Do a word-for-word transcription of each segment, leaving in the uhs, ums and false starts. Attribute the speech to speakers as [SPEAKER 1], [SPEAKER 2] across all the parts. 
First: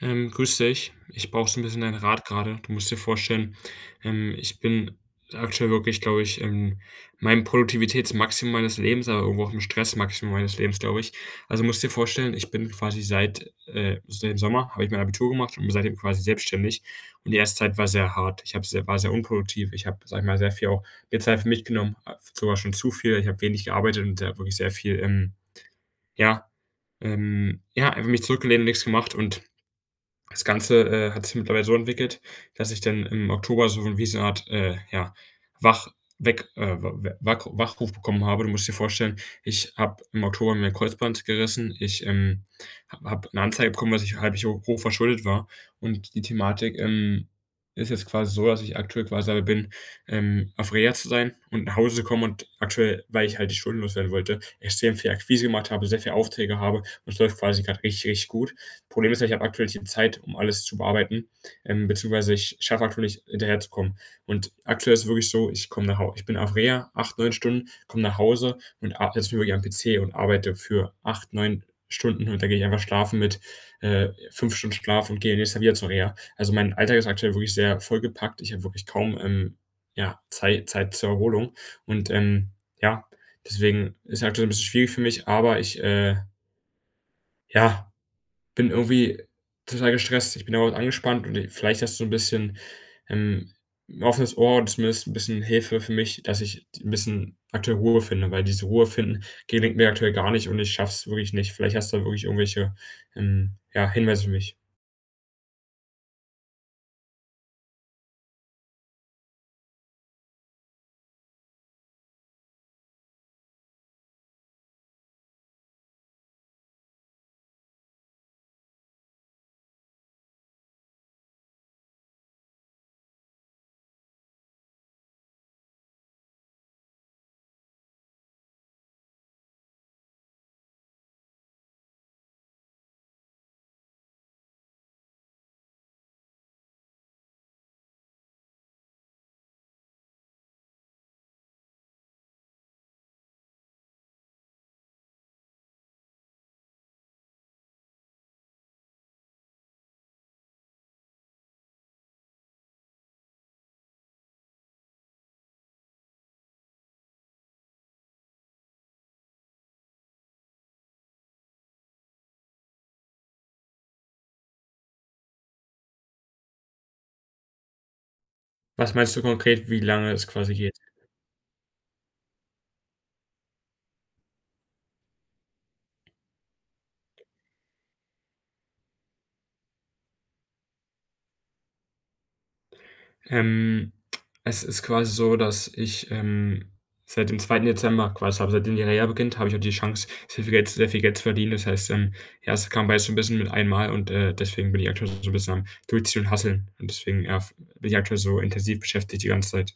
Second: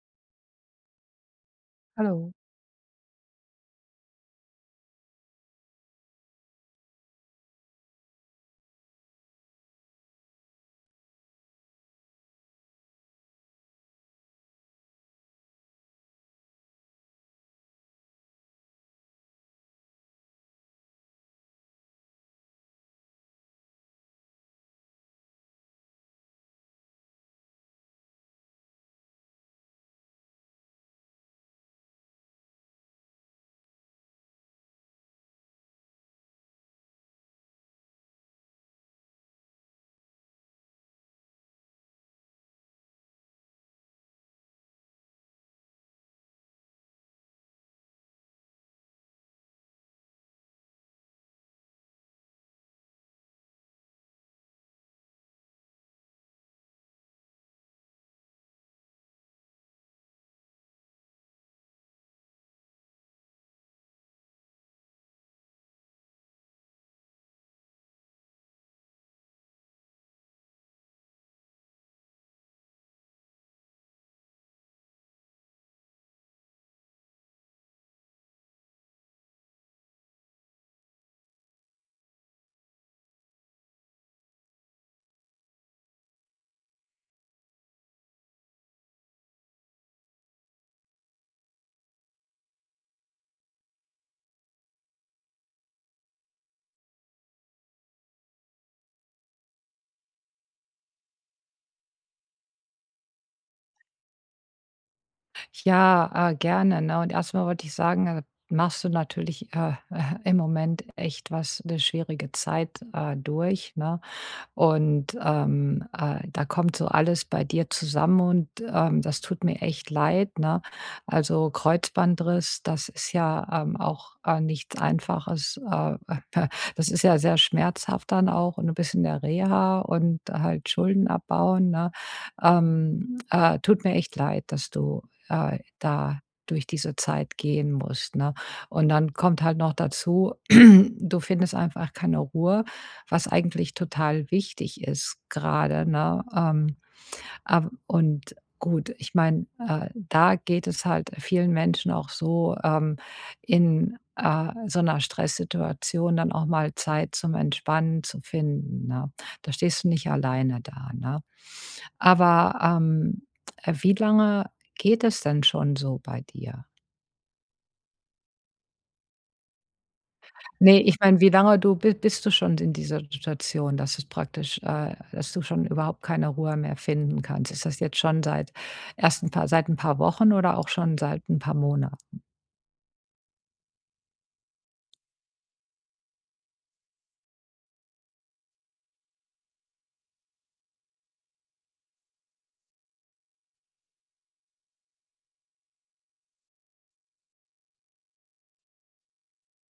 [SPEAKER 1] Ähm, grüß dich. Ich brauche so ein bisschen deinen Rat
[SPEAKER 2] Hallo.
[SPEAKER 1] gerade. Du musst dir vorstellen, ähm, ich bin aktuell wirklich, glaube ich, in meinem Produktivitätsmaximum meines Lebens, aber irgendwo auch im Stressmaximum meines Lebens, glaube ich. Also, musst dir vorstellen, ich bin quasi seit, äh seit dem Sommer habe ich mein Abitur gemacht und bin seitdem quasi selbstständig. Und die erste Zeit war sehr hart. Ich habe sehr war sehr unproduktiv. Ich habe, sage ich mal, sehr viel auch mir Zeit für mich genommen, a sogar schon zu viel. Ich habe wenig gearbeitet und da wirklich sehr viel, ähm, ja, ähm ja, einfach mich zurückgelehnt und nichts gemacht und das Ganze, äh, hat sich mittlerweile so entwickelt, dass ich dann im Oktober so wie so 'ne Art, äh, ja, wach weg äh, w Wack Wachruf bekommen habe. Du musst dir vorstellen, ich habe im Oktober mir 'n Kreuzband gerissen. Ich, ähm, habe eine Anzeige bekommen, dass ich halbwegs hoch hoch verschuldet war. Und die Thematik, ähm, ist jetzt quasi so, dass ich aktuell quasi dabei bin, ähm, auf Reha zu sein und nach Hause zu kommen und aktuell, weil ich halt die Schulden loswerden wollte, extrem viel Akquise gemacht habe, sehr viele Aufträge habe und es läuft quasi gerade richtig, richtig gut. Problem ist ja, ich habe aktuell nicht die Zeit, um alles zu bearbeiten, ähm, beziehungsweise ich schaffe aktuell nicht, hinterherzukommen. Und aktuell ist es wirklich so, ich komme nach Hause, ich bin auf Reha acht, neun Stunden, komme nach Hause und ar setze mich wirklich am P C und arbeite für acht, neun Stunden und dann gehe ich einfach schlafen mit, äh, fünf Stunden Schlaf und gehe nächstes Tag wieder zur Reha. Also, mein Alltag ist aktuell wirklich sehr vollgepackt. Ich habe wirklich kaum, ähm, ja, Zeit, Zeit zur Erholung und, ähm, ja, deswegen ist es aktuell so ein bisschen schwierig für mich, aber ich, äh, ja bin irgendwie total gestresst, ich bin dauernd angespannt und vielleicht hast du ein bisschen, ähm, 'n offenes Ohr und zumindest ein bisschen Hilfe für mich, dass ich ein bisschen aktuell Ruhe finde, weil diese Ruhe finden gelingt mir aktuell gar nicht und ich schaff's wirklich nicht. Vielleicht hast du da wirklich irgendwelche, ähm, ja, Hinweise für mich.
[SPEAKER 2] Ja, äh, Gerne, ne? Und erstmal wollte ich sagen, äh, machst du natürlich, äh, im Moment echt was eine schwierige Zeit, äh, durch, ne? Und, ähm, äh, da kommt so alles bei dir zusammen und, ähm, das tut mir echt leid, ne? Also, Kreuzbandriss, das ist ja, ähm, auch, äh, nichts Einfaches. Äh, das ist ja sehr schmerzhaft dann auch und ein bisschen der Reha und halt Schulden abbauen, ne? Ähm, äh, tut mir echt leid, dass du, äh, da durch diese Zeit gehen musst, ne? Und dann kommt halt noch dazu, du findest einfach keine Ruhe, was eigentlich total wichtig ist gerade, ne? Ähm, ab und gut, ich meine, äh, da geht es halt vielen Menschen auch so, ähm, in, äh, so einer Stresssituation dann auch mal Zeit zum Entspannen zu finden, ne? Da stehst du nicht alleine da, ne? Aber, ähm, äh, wie lange geht es denn schon so bei dir?
[SPEAKER 1] Was meinst du konkret, wie lange es quasi geht?
[SPEAKER 2] Ne, ich meine, wie lange du bi bist du schon in dieser Situation, dass es praktisch äh, dass du schon überhaupt keine Ruhe mehr finden kannst? Ist das jetzt schon seit erst 'n paar seit ein paar Wochen oder auch schon seit ein paar Monaten?
[SPEAKER 1] Ähm, Es ist quasi so, dass ich, ähm, seit dem zweiten Dezember quasi habe seitdem die Reha beginnt, habe ich auch die Chance, sehr viel Geld sehr viel Geld zu verdienen. Das heißt, ähm, ja, es kam beides so ein bisschen mit einmal und, äh, deswegen bin ich aktuell so ein bisschen am Durchziehen und Hasseln. Und deswegen, ja, f bin ich aktuell so intensiv beschäftigt die ganze Zeit.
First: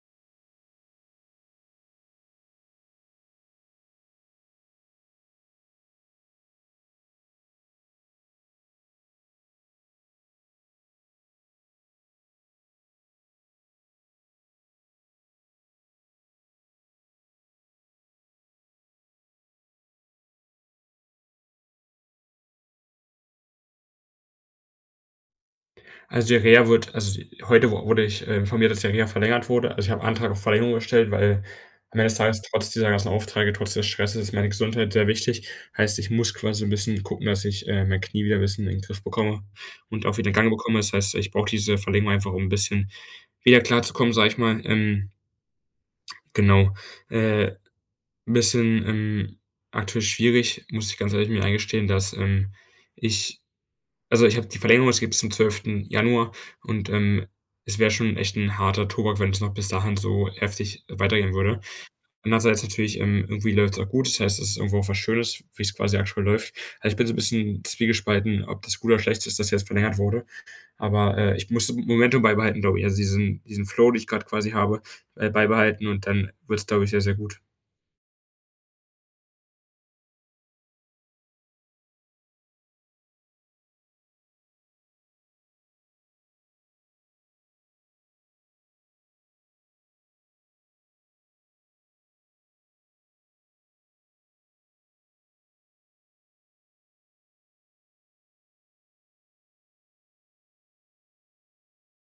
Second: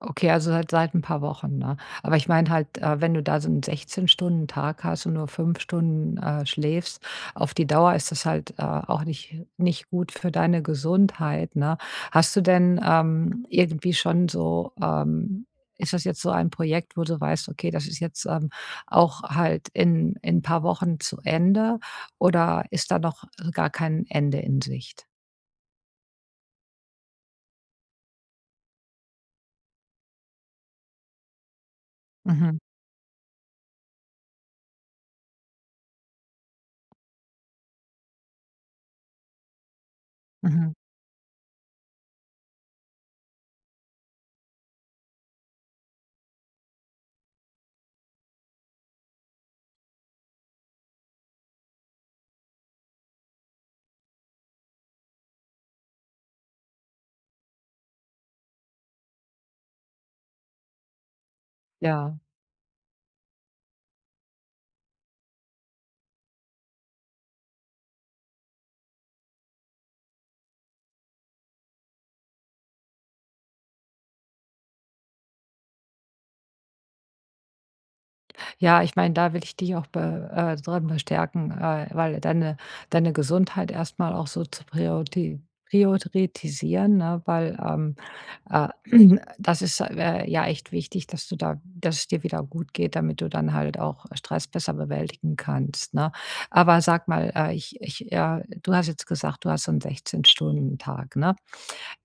[SPEAKER 2] Okay, also halt seit ein paar Wochen, ne? Aber ich meine halt, äh, wenn du da so einen sechzehn-Stunden-Tag hast und nur fünf Stunden, äh, schläfst, auf die Dauer ist das halt, äh, auch nicht nicht gut für deine Gesundheit, ne? Hast du denn, ähm, irgendwie schon so, ähm ist das jetzt so ein Projekt, wo du weißt: „Okay, das ist jetzt, ähm, auch halt in in ein paar Wochen zu Ende“, oder ist da noch gar kein Ende in Sicht?
[SPEAKER 1] Also, die Reha wird also, die, heute wu wurde ich, äh, informiert, dass die Reha verlängert wurde. Also, ich habe Antrag auf Verlängerung gestellt, weil am Ende des Tages
[SPEAKER 2] Mhm,
[SPEAKER 1] trotz dieser ganzen Aufträge, trotz des Stresses ist meine Gesundheit sehr wichtig. Heißt, ich muss quasi so 'n bisschen gucken, dass ich, äh, mein Knie wieder ein bisschen in den Griff bekomme und auch wieder in Gang
[SPEAKER 2] mhm,
[SPEAKER 1] bekomme. Das heißt, ich brauche diese Verlängerung einfach, um ein bisschen wieder klarzukommen, sage ich mal. Ähm, genau. Äh, ein bisschen, ähm, aktuell schwierig, muss ich ganz ehrlich mir eingestehen, dass, ähm, ich also, ich habe die Verlängerung, es gibt bis zum zwölften Januar und, ähm, es wäre schon echt ein harter Tobak, wenn es noch bis dahin so heftig weitergehen würde.
[SPEAKER 2] ja.
[SPEAKER 1] Andererseits natürlich, ähm, irgendwie läuft es auch gut. Das heißt, es ist irgendwo auch was Schönes, wie es quasi aktuell läuft. Also, ich bin so ein bisschen zwiegespalten, ob das gut oder schlecht ist, dass jetzt verlängert wurde. Aber, äh, ich muss Momentum beibehalten, glaube ich. Also, diesen diesen Flow, den ich gerade quasi habe, äh, beibehalten und dann wird es glaube ich, sehr, sehr gut.
[SPEAKER 2] Ja, ich meine, da will ich dich auch be äh, drin bestärken, äh, weil deine deine Gesundheit erstmal auch so zu prioriti prioritisieren, ne? Weil, ähm, äh, das ist, äh, ja echt wichtig, dass du da dass es dir wieder gut geht, damit du dann halt auch Stress besser bewältigen kannst, ne? Aber sag mal, äh, ich ich, äh du hast jetzt gesagt, du hast so 'n sechzehn Stunden Tag, ne?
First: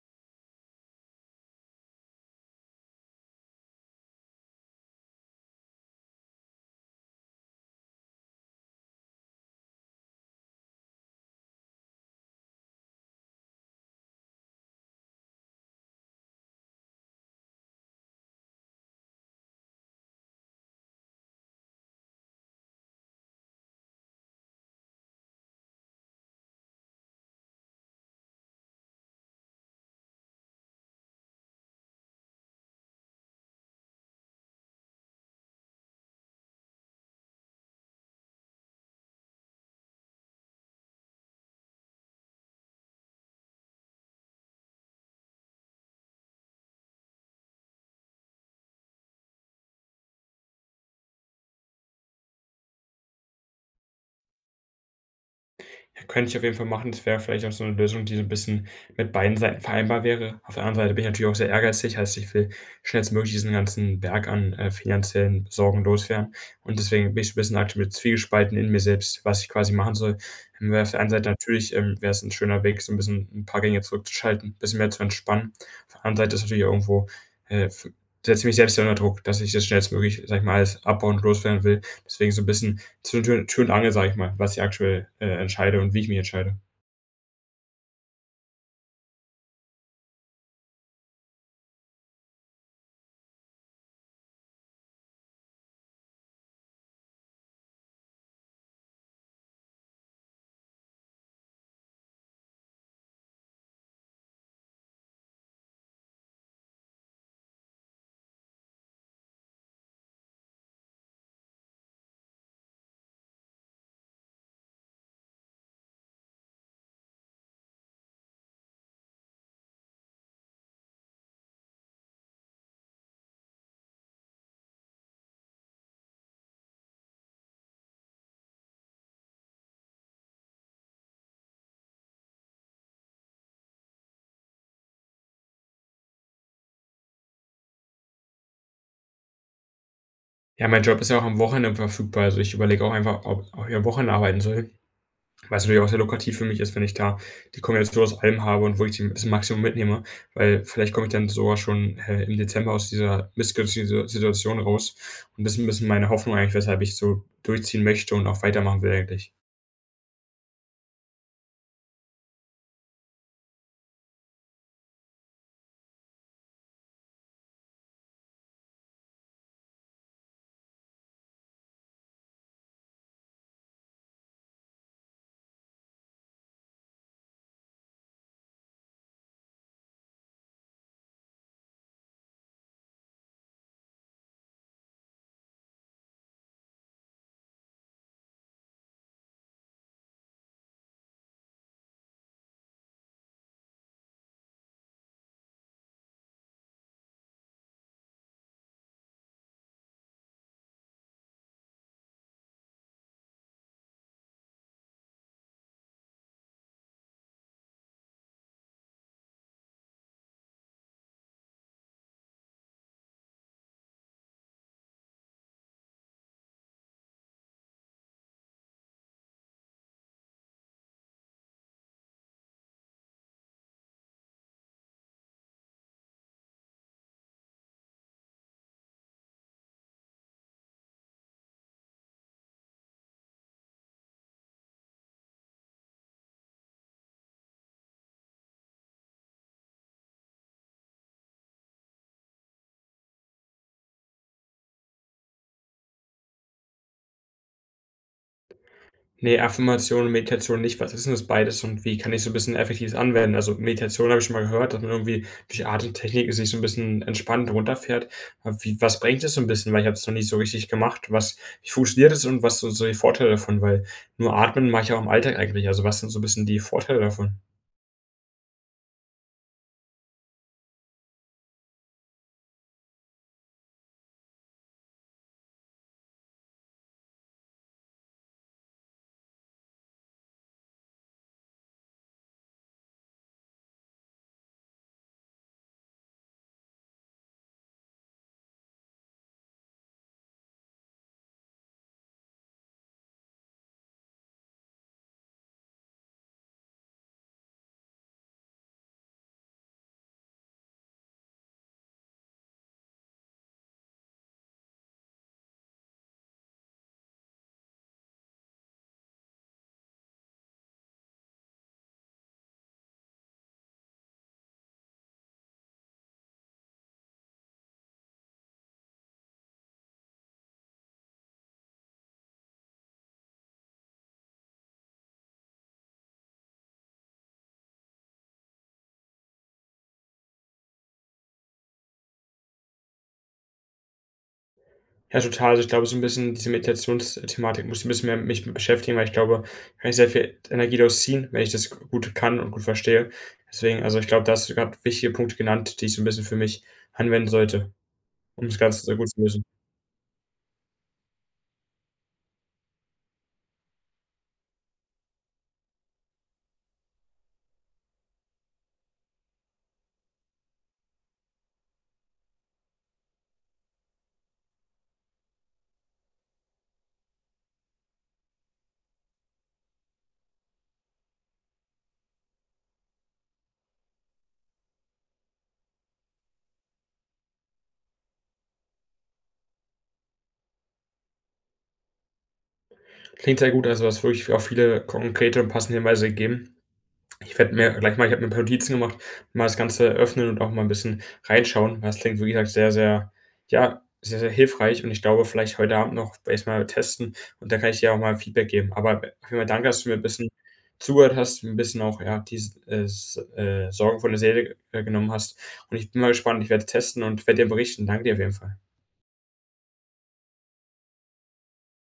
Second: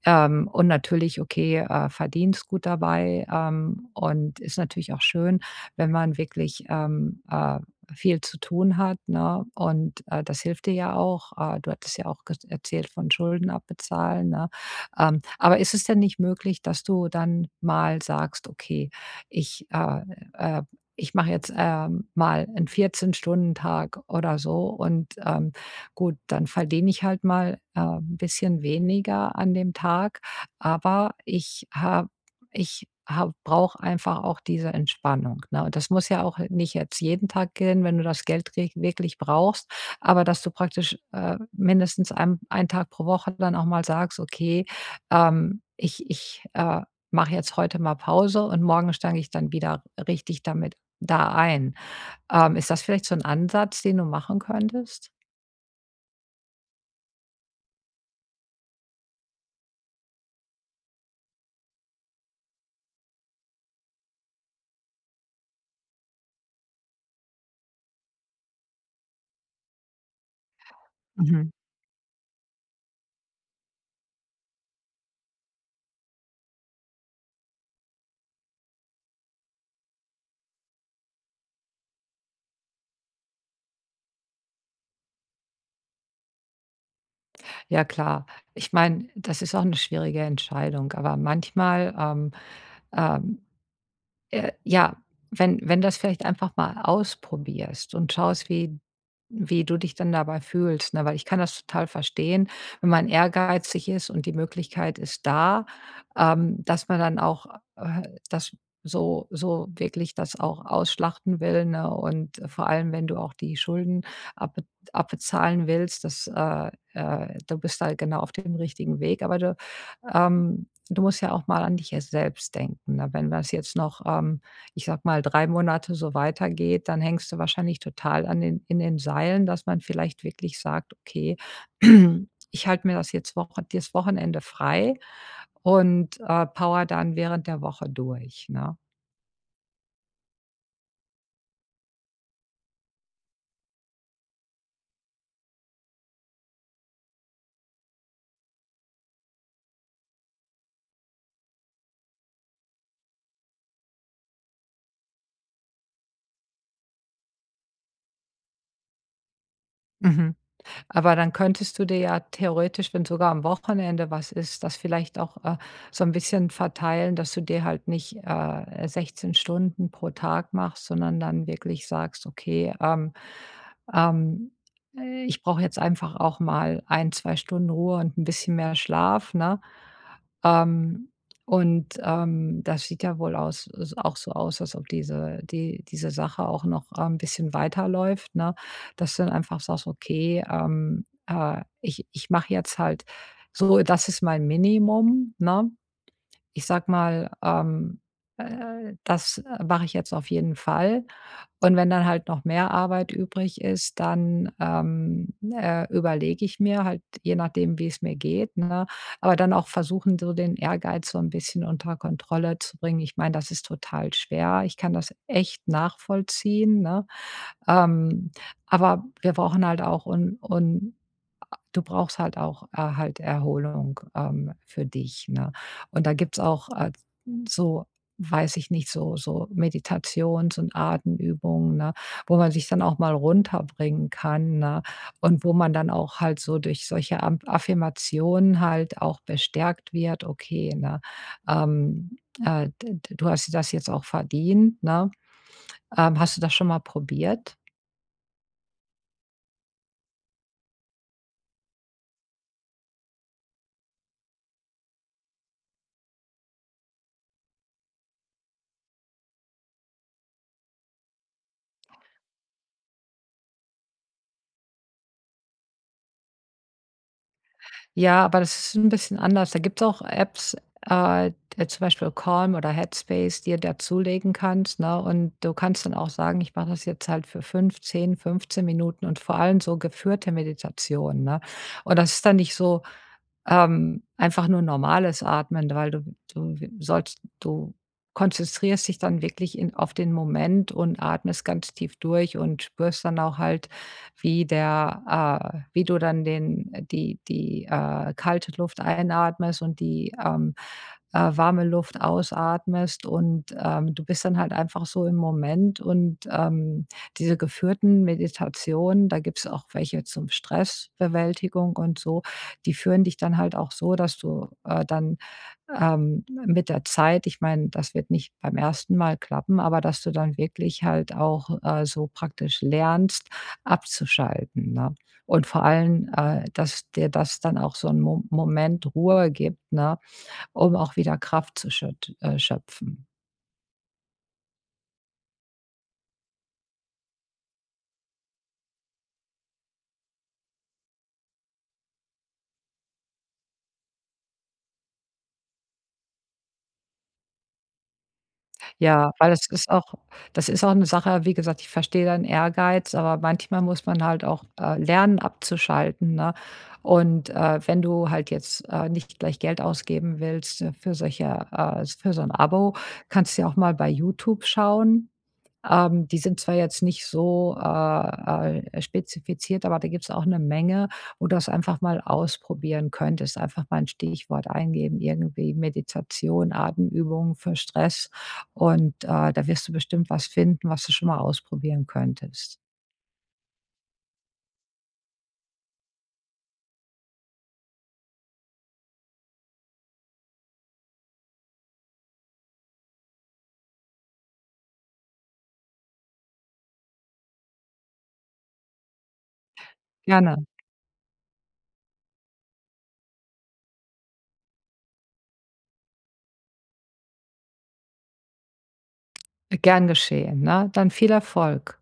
[SPEAKER 2] Ähm, und natürlich, okay, äh, verdienst gut dabei, ähm, und ist natürlich auch schön, wenn man wirklich, ähm, äh, viel zu tun hat, ne? Und, äh, das hilft dir ja auch. Äh, du hattest ja auch ges erzählt von Schulden abbezahlen, ne? Ähm, aber ist es denn nicht möglich, dass du dann mal sagst: „Okay, ich, äh, äh ich mache jetzt, ähm, mal 'n vierzehn Stunden-Tag oder so und, ähm, gut, dann verdiene ich halt mal, äh, 'n bisschen weniger an dem Tag, aber ich habe ich habe brauche einfach auch diese Entspannung, ne? Und das muss ja auch nicht jetzt jeden Tag gehen, wenn du das Geld reg wirklich brauchst, aber dass du praktisch, äh, mindestens ein einen Tag pro Woche dann auch mal sagst: „Okay, ähm, ich ich, äh, mache jetzt heute mal Pause und morgen steige ich dann wieder richtig damit da ein.“ Ähm, ist das vielleicht so ein Ansatz, den du machen könntest?
[SPEAKER 1] Ja, könnte ich auf jeden Fall machen. Das wäre vielleicht auch so 'ne Lösung, die so 'n bisschen mit beiden Seiten vereinbar wäre. Auf der anderen Seite bin ich natürlich auch sehr ehrgeizig, heißt, ich will schnellstmöglich diesen ganzen Berg an, äh, finanziellen Sorgen loswerden. Und deswegen bin ich so 'n bisschen aktuell zwiegespalten in mir selbst, was ich quasi machen soll. Ähm, weil auf der einen Seite
[SPEAKER 2] Mhm.
[SPEAKER 1] natürlich, ähm, wäre es 'n schöner Weg, so 'n bisschen 'n paar Gänge zurückzuschalten, bisschen mehr zu entspannen. Auf der anderen Seite ist natürlich irgendwo, äh, f setze ich mich selbst ja unter Druck, dass ich das schnellstmöglich, sage ich mal, alles abbauen und loswerden will. Deswegen so 'n bisschen zwischen Tür, Tür und Angel, sage ich mal, was ich aktuell äh, entscheide und wie ich mich entscheide.
[SPEAKER 2] Ja klar. Ich meine, das ist auch eine schwierige Entscheidung, aber manchmal, ähm, ähm äh, ja, wenn wenn das vielleicht einfach mal ausprobierst und schaust, wie wie du dich dann dabei fühlst, ne? Weil ich kann das total verstehen, wenn man ehrgeizig ist und die Möglichkeit ist da, ähm, dass man dann auch, äh, das so so wirklich das auch ausschlachten will, ne? Und vor allem, wenn du auch die Schulden abbe abbezahlen willst, das, äh, äh du bist da genau auf dem richtigen Weg, aber du, ähm du musst ja auch mal an dich jetzt selbst denken, ne? Wenn das jetzt noch, ähm, ich sag mal, drei Monate so weitergeht, dann hängst du wahrscheinlich total an den in den Seilen, dass man vielleicht wirklich sagt: „Okay, ich halte mir das jetzt Woche das Wochenende frei und, äh, powere dann während der Woche durch“, ne?
[SPEAKER 1] Ja, mein Job ist ja auch am Wochenende verfügbar. Also ich überlege auch einfach, ob, ob ich am Wochenende arbeiten soll. Was natürlich auch sehr lukrativ für mich ist, wenn ich da die Kombination aus allem habe und wo ich die, das Maximum mitnehme. Weil vielleicht komme ich dann sogar schon äh, im Dezember aus dieser missgünstigen Situ- Situation raus. Und das ist ein bisschen meine Hoffnung eigentlich, weshalb ich so durchziehen möchte und auch weitermachen will eigentlich.
[SPEAKER 2] Mhm. Aber dann könntest du dir ja theoretisch, wenn sogar am Wochenende was ist, das vielleicht auch, äh, so ein bisschen verteilen, dass du dir halt nicht, äh, sechzehn Stunden pro Tag machst, sondern dann wirklich sagst: „Okay, ähm, ähm, äh, ich brauche jetzt einfach auch mal ein zwei Stunden Ruhe und ein bisschen mehr Schlaf“, ne? Ähm, und, ähm, Das sieht ja wohl aus s auch so aus, als ob diese die diese Sache auch noch, ähm, 'n bisschen weiterläuft, ne? Dass du dann einfach sagst: „Okay, ähm, äh, ich ich mache jetzt halt so, das ist mein Minimum“, ne? Ich sag mal, ähm, äh, das äh, mache ich jetzt auf jeden Fall. Und wenn dann halt noch mehr Arbeit übrig ist, dann, ähm, äh, überlege ich mir halt, je nachdem, wie es mir geht, ne? Aber dann auch versuchen, so den Ehrgeiz so ein bisschen unter Kontrolle zu bringen. Ich meine, das ist total schwer. Ich kann das echt nachvollziehen, ne? Ähm, aber wir brauchen halt auch und und du brauchst halt auch, äh, halt Erholung, ähm, für dich, ne? Und da gibt's auch, äh, so weiß ich nicht, so so Meditations und Atemübungen, ne, wo man sich dann auch mal runterbringen kann, ne, und wo man dann auch halt so durch solche Am Affirmationen halt auch bestärkt wird: „Okay, ne, ähm, äh, d d du hast das jetzt auch verdient“, ne? Ähm, hast du das schon mal probiert?
[SPEAKER 1] Ne, Affirmation und Meditation nicht. Was ist denn das beides und wie kann ich so 'n bisschen effektiv anwenden? Also, Meditation habe ich schon mal gehört, dass man irgendwie durch Atemtechniken sich so 'n bisschen entspannt runterfährt. Aber wie was bringt das so 'n bisschen? Weil ich habe es noch nicht so richtig gemacht. Was wie funktioniert das und was sind so die Vorteile davon? Weil nur atmen mache ich auch im Alltag eigentlich. Also, was sind so 'n bisschen die Vorteile davon?
[SPEAKER 2] Ja, aber das ist ein bisschen anders. Da gibt es auch Apps, äh, äh, zum Beispiel Calm oder Headspace, die du dazulegen kannst, ne? Und du kannst dann auch sagen: „Ich mache das jetzt halt für fünf, zehn, fünfzehn Minuten“ und vor allem so geführte Meditationen, ne? Und das ist dann nicht so, ähm, einfach nur normales Atmen, weil du du sollst du konzentrierst dich dann wirklich in auf den Moment und atmest ganz tief durch und spürst dann auch halt, wie der, äh wie du dann den die die, äh, kalte Luft einatmest und die, ähm, äh, warme Luft ausatmest und, ähm, du bist dann halt einfach so im Moment und, ähm, diese geführten Meditationen, da gibt es auch welche zum Stressbewältigung und so, die führen dich dann halt auch so, dass du, äh, dann, ähm, mit der Zeit ich meine, das wird nicht beim ersten Mal klappen, aber dass du dann wirklich halt auch, äh, so praktisch lernst, abzuschalten, ne? Und vor allem, äh, dass dir das dann auch so einen Mo Moment Ruhe gibt, ne, um auch wieder Kraft zu schöt äh, schöpfen.
[SPEAKER 1] Ja, total. Also, ich glaube, so ein bisschen diese Meditationsthematik muss ich ein bisschen mehr mich mit beschäftigen, weil ich glaube, da kann ich sehr viel Energie daraus ziehen, wenn ich das g gut kann und gut verstehe. Deswegen also, ich glaube, da hast du grad wichtige Punkte genannt, die ich so ein bisschen für mich anwenden sollte, um das Ganze sehr gut
[SPEAKER 2] Ja,
[SPEAKER 1] zu
[SPEAKER 2] weil
[SPEAKER 1] lösen.
[SPEAKER 2] das ist auch das ist auch eine Sache, wie gesagt, ich verstehe deinen Ehrgeiz, aber manchmal muss man halt auch, äh, lernen abzuschalten, ne? Und, äh, wenn du halt jetzt, äh, nicht gleich Geld ausgeben willst, äh, für solche äh, für so ein Abo, kannst du ja auch mal bei YouTube schauen. Ähm, die sind zwar jetzt nicht so, äh, äh, spezifiziert, aber da gibt's auch eine Menge, wo du das einfach mal ausprobieren könntest. Einfach mal ein Stichwort eingeben, irgendwie Meditation, Atemübungen für Stress und, äh, da wirst du bestimmt was finden, was du schon mal ausprobieren könntest.
[SPEAKER 1] Klingt sehr gut, also, du hast wirklich auch viele konkrete und passende Hinweise gegeben. Ich werde mir gleich mal ich habe mir ein paar Notizen gemacht, mal das Ganze öffnen und auch mal ein bisschen reinschauen, weil es klingt, wie gesagt, sehr, sehr ja, sehr, sehr hilfreich und ich glaube, vielleicht heute Abend noch erstmal testen und da kann ich dir auch mal Feedback geben. Aber auf jeden Fall danke, dass du mir ein bisschen
[SPEAKER 2] Gerne,
[SPEAKER 1] zugehört hast, ein bisschen auch, ja, diese, äh, S äh, Sorgen von der Seele, äh, genommen hast. Und ich bin mal gespannt. Ich werde testen und werde dir berichten. Danke dir auf jeden Fall.
[SPEAKER 2] gern geschehen, ne? Dann viel Erfolg.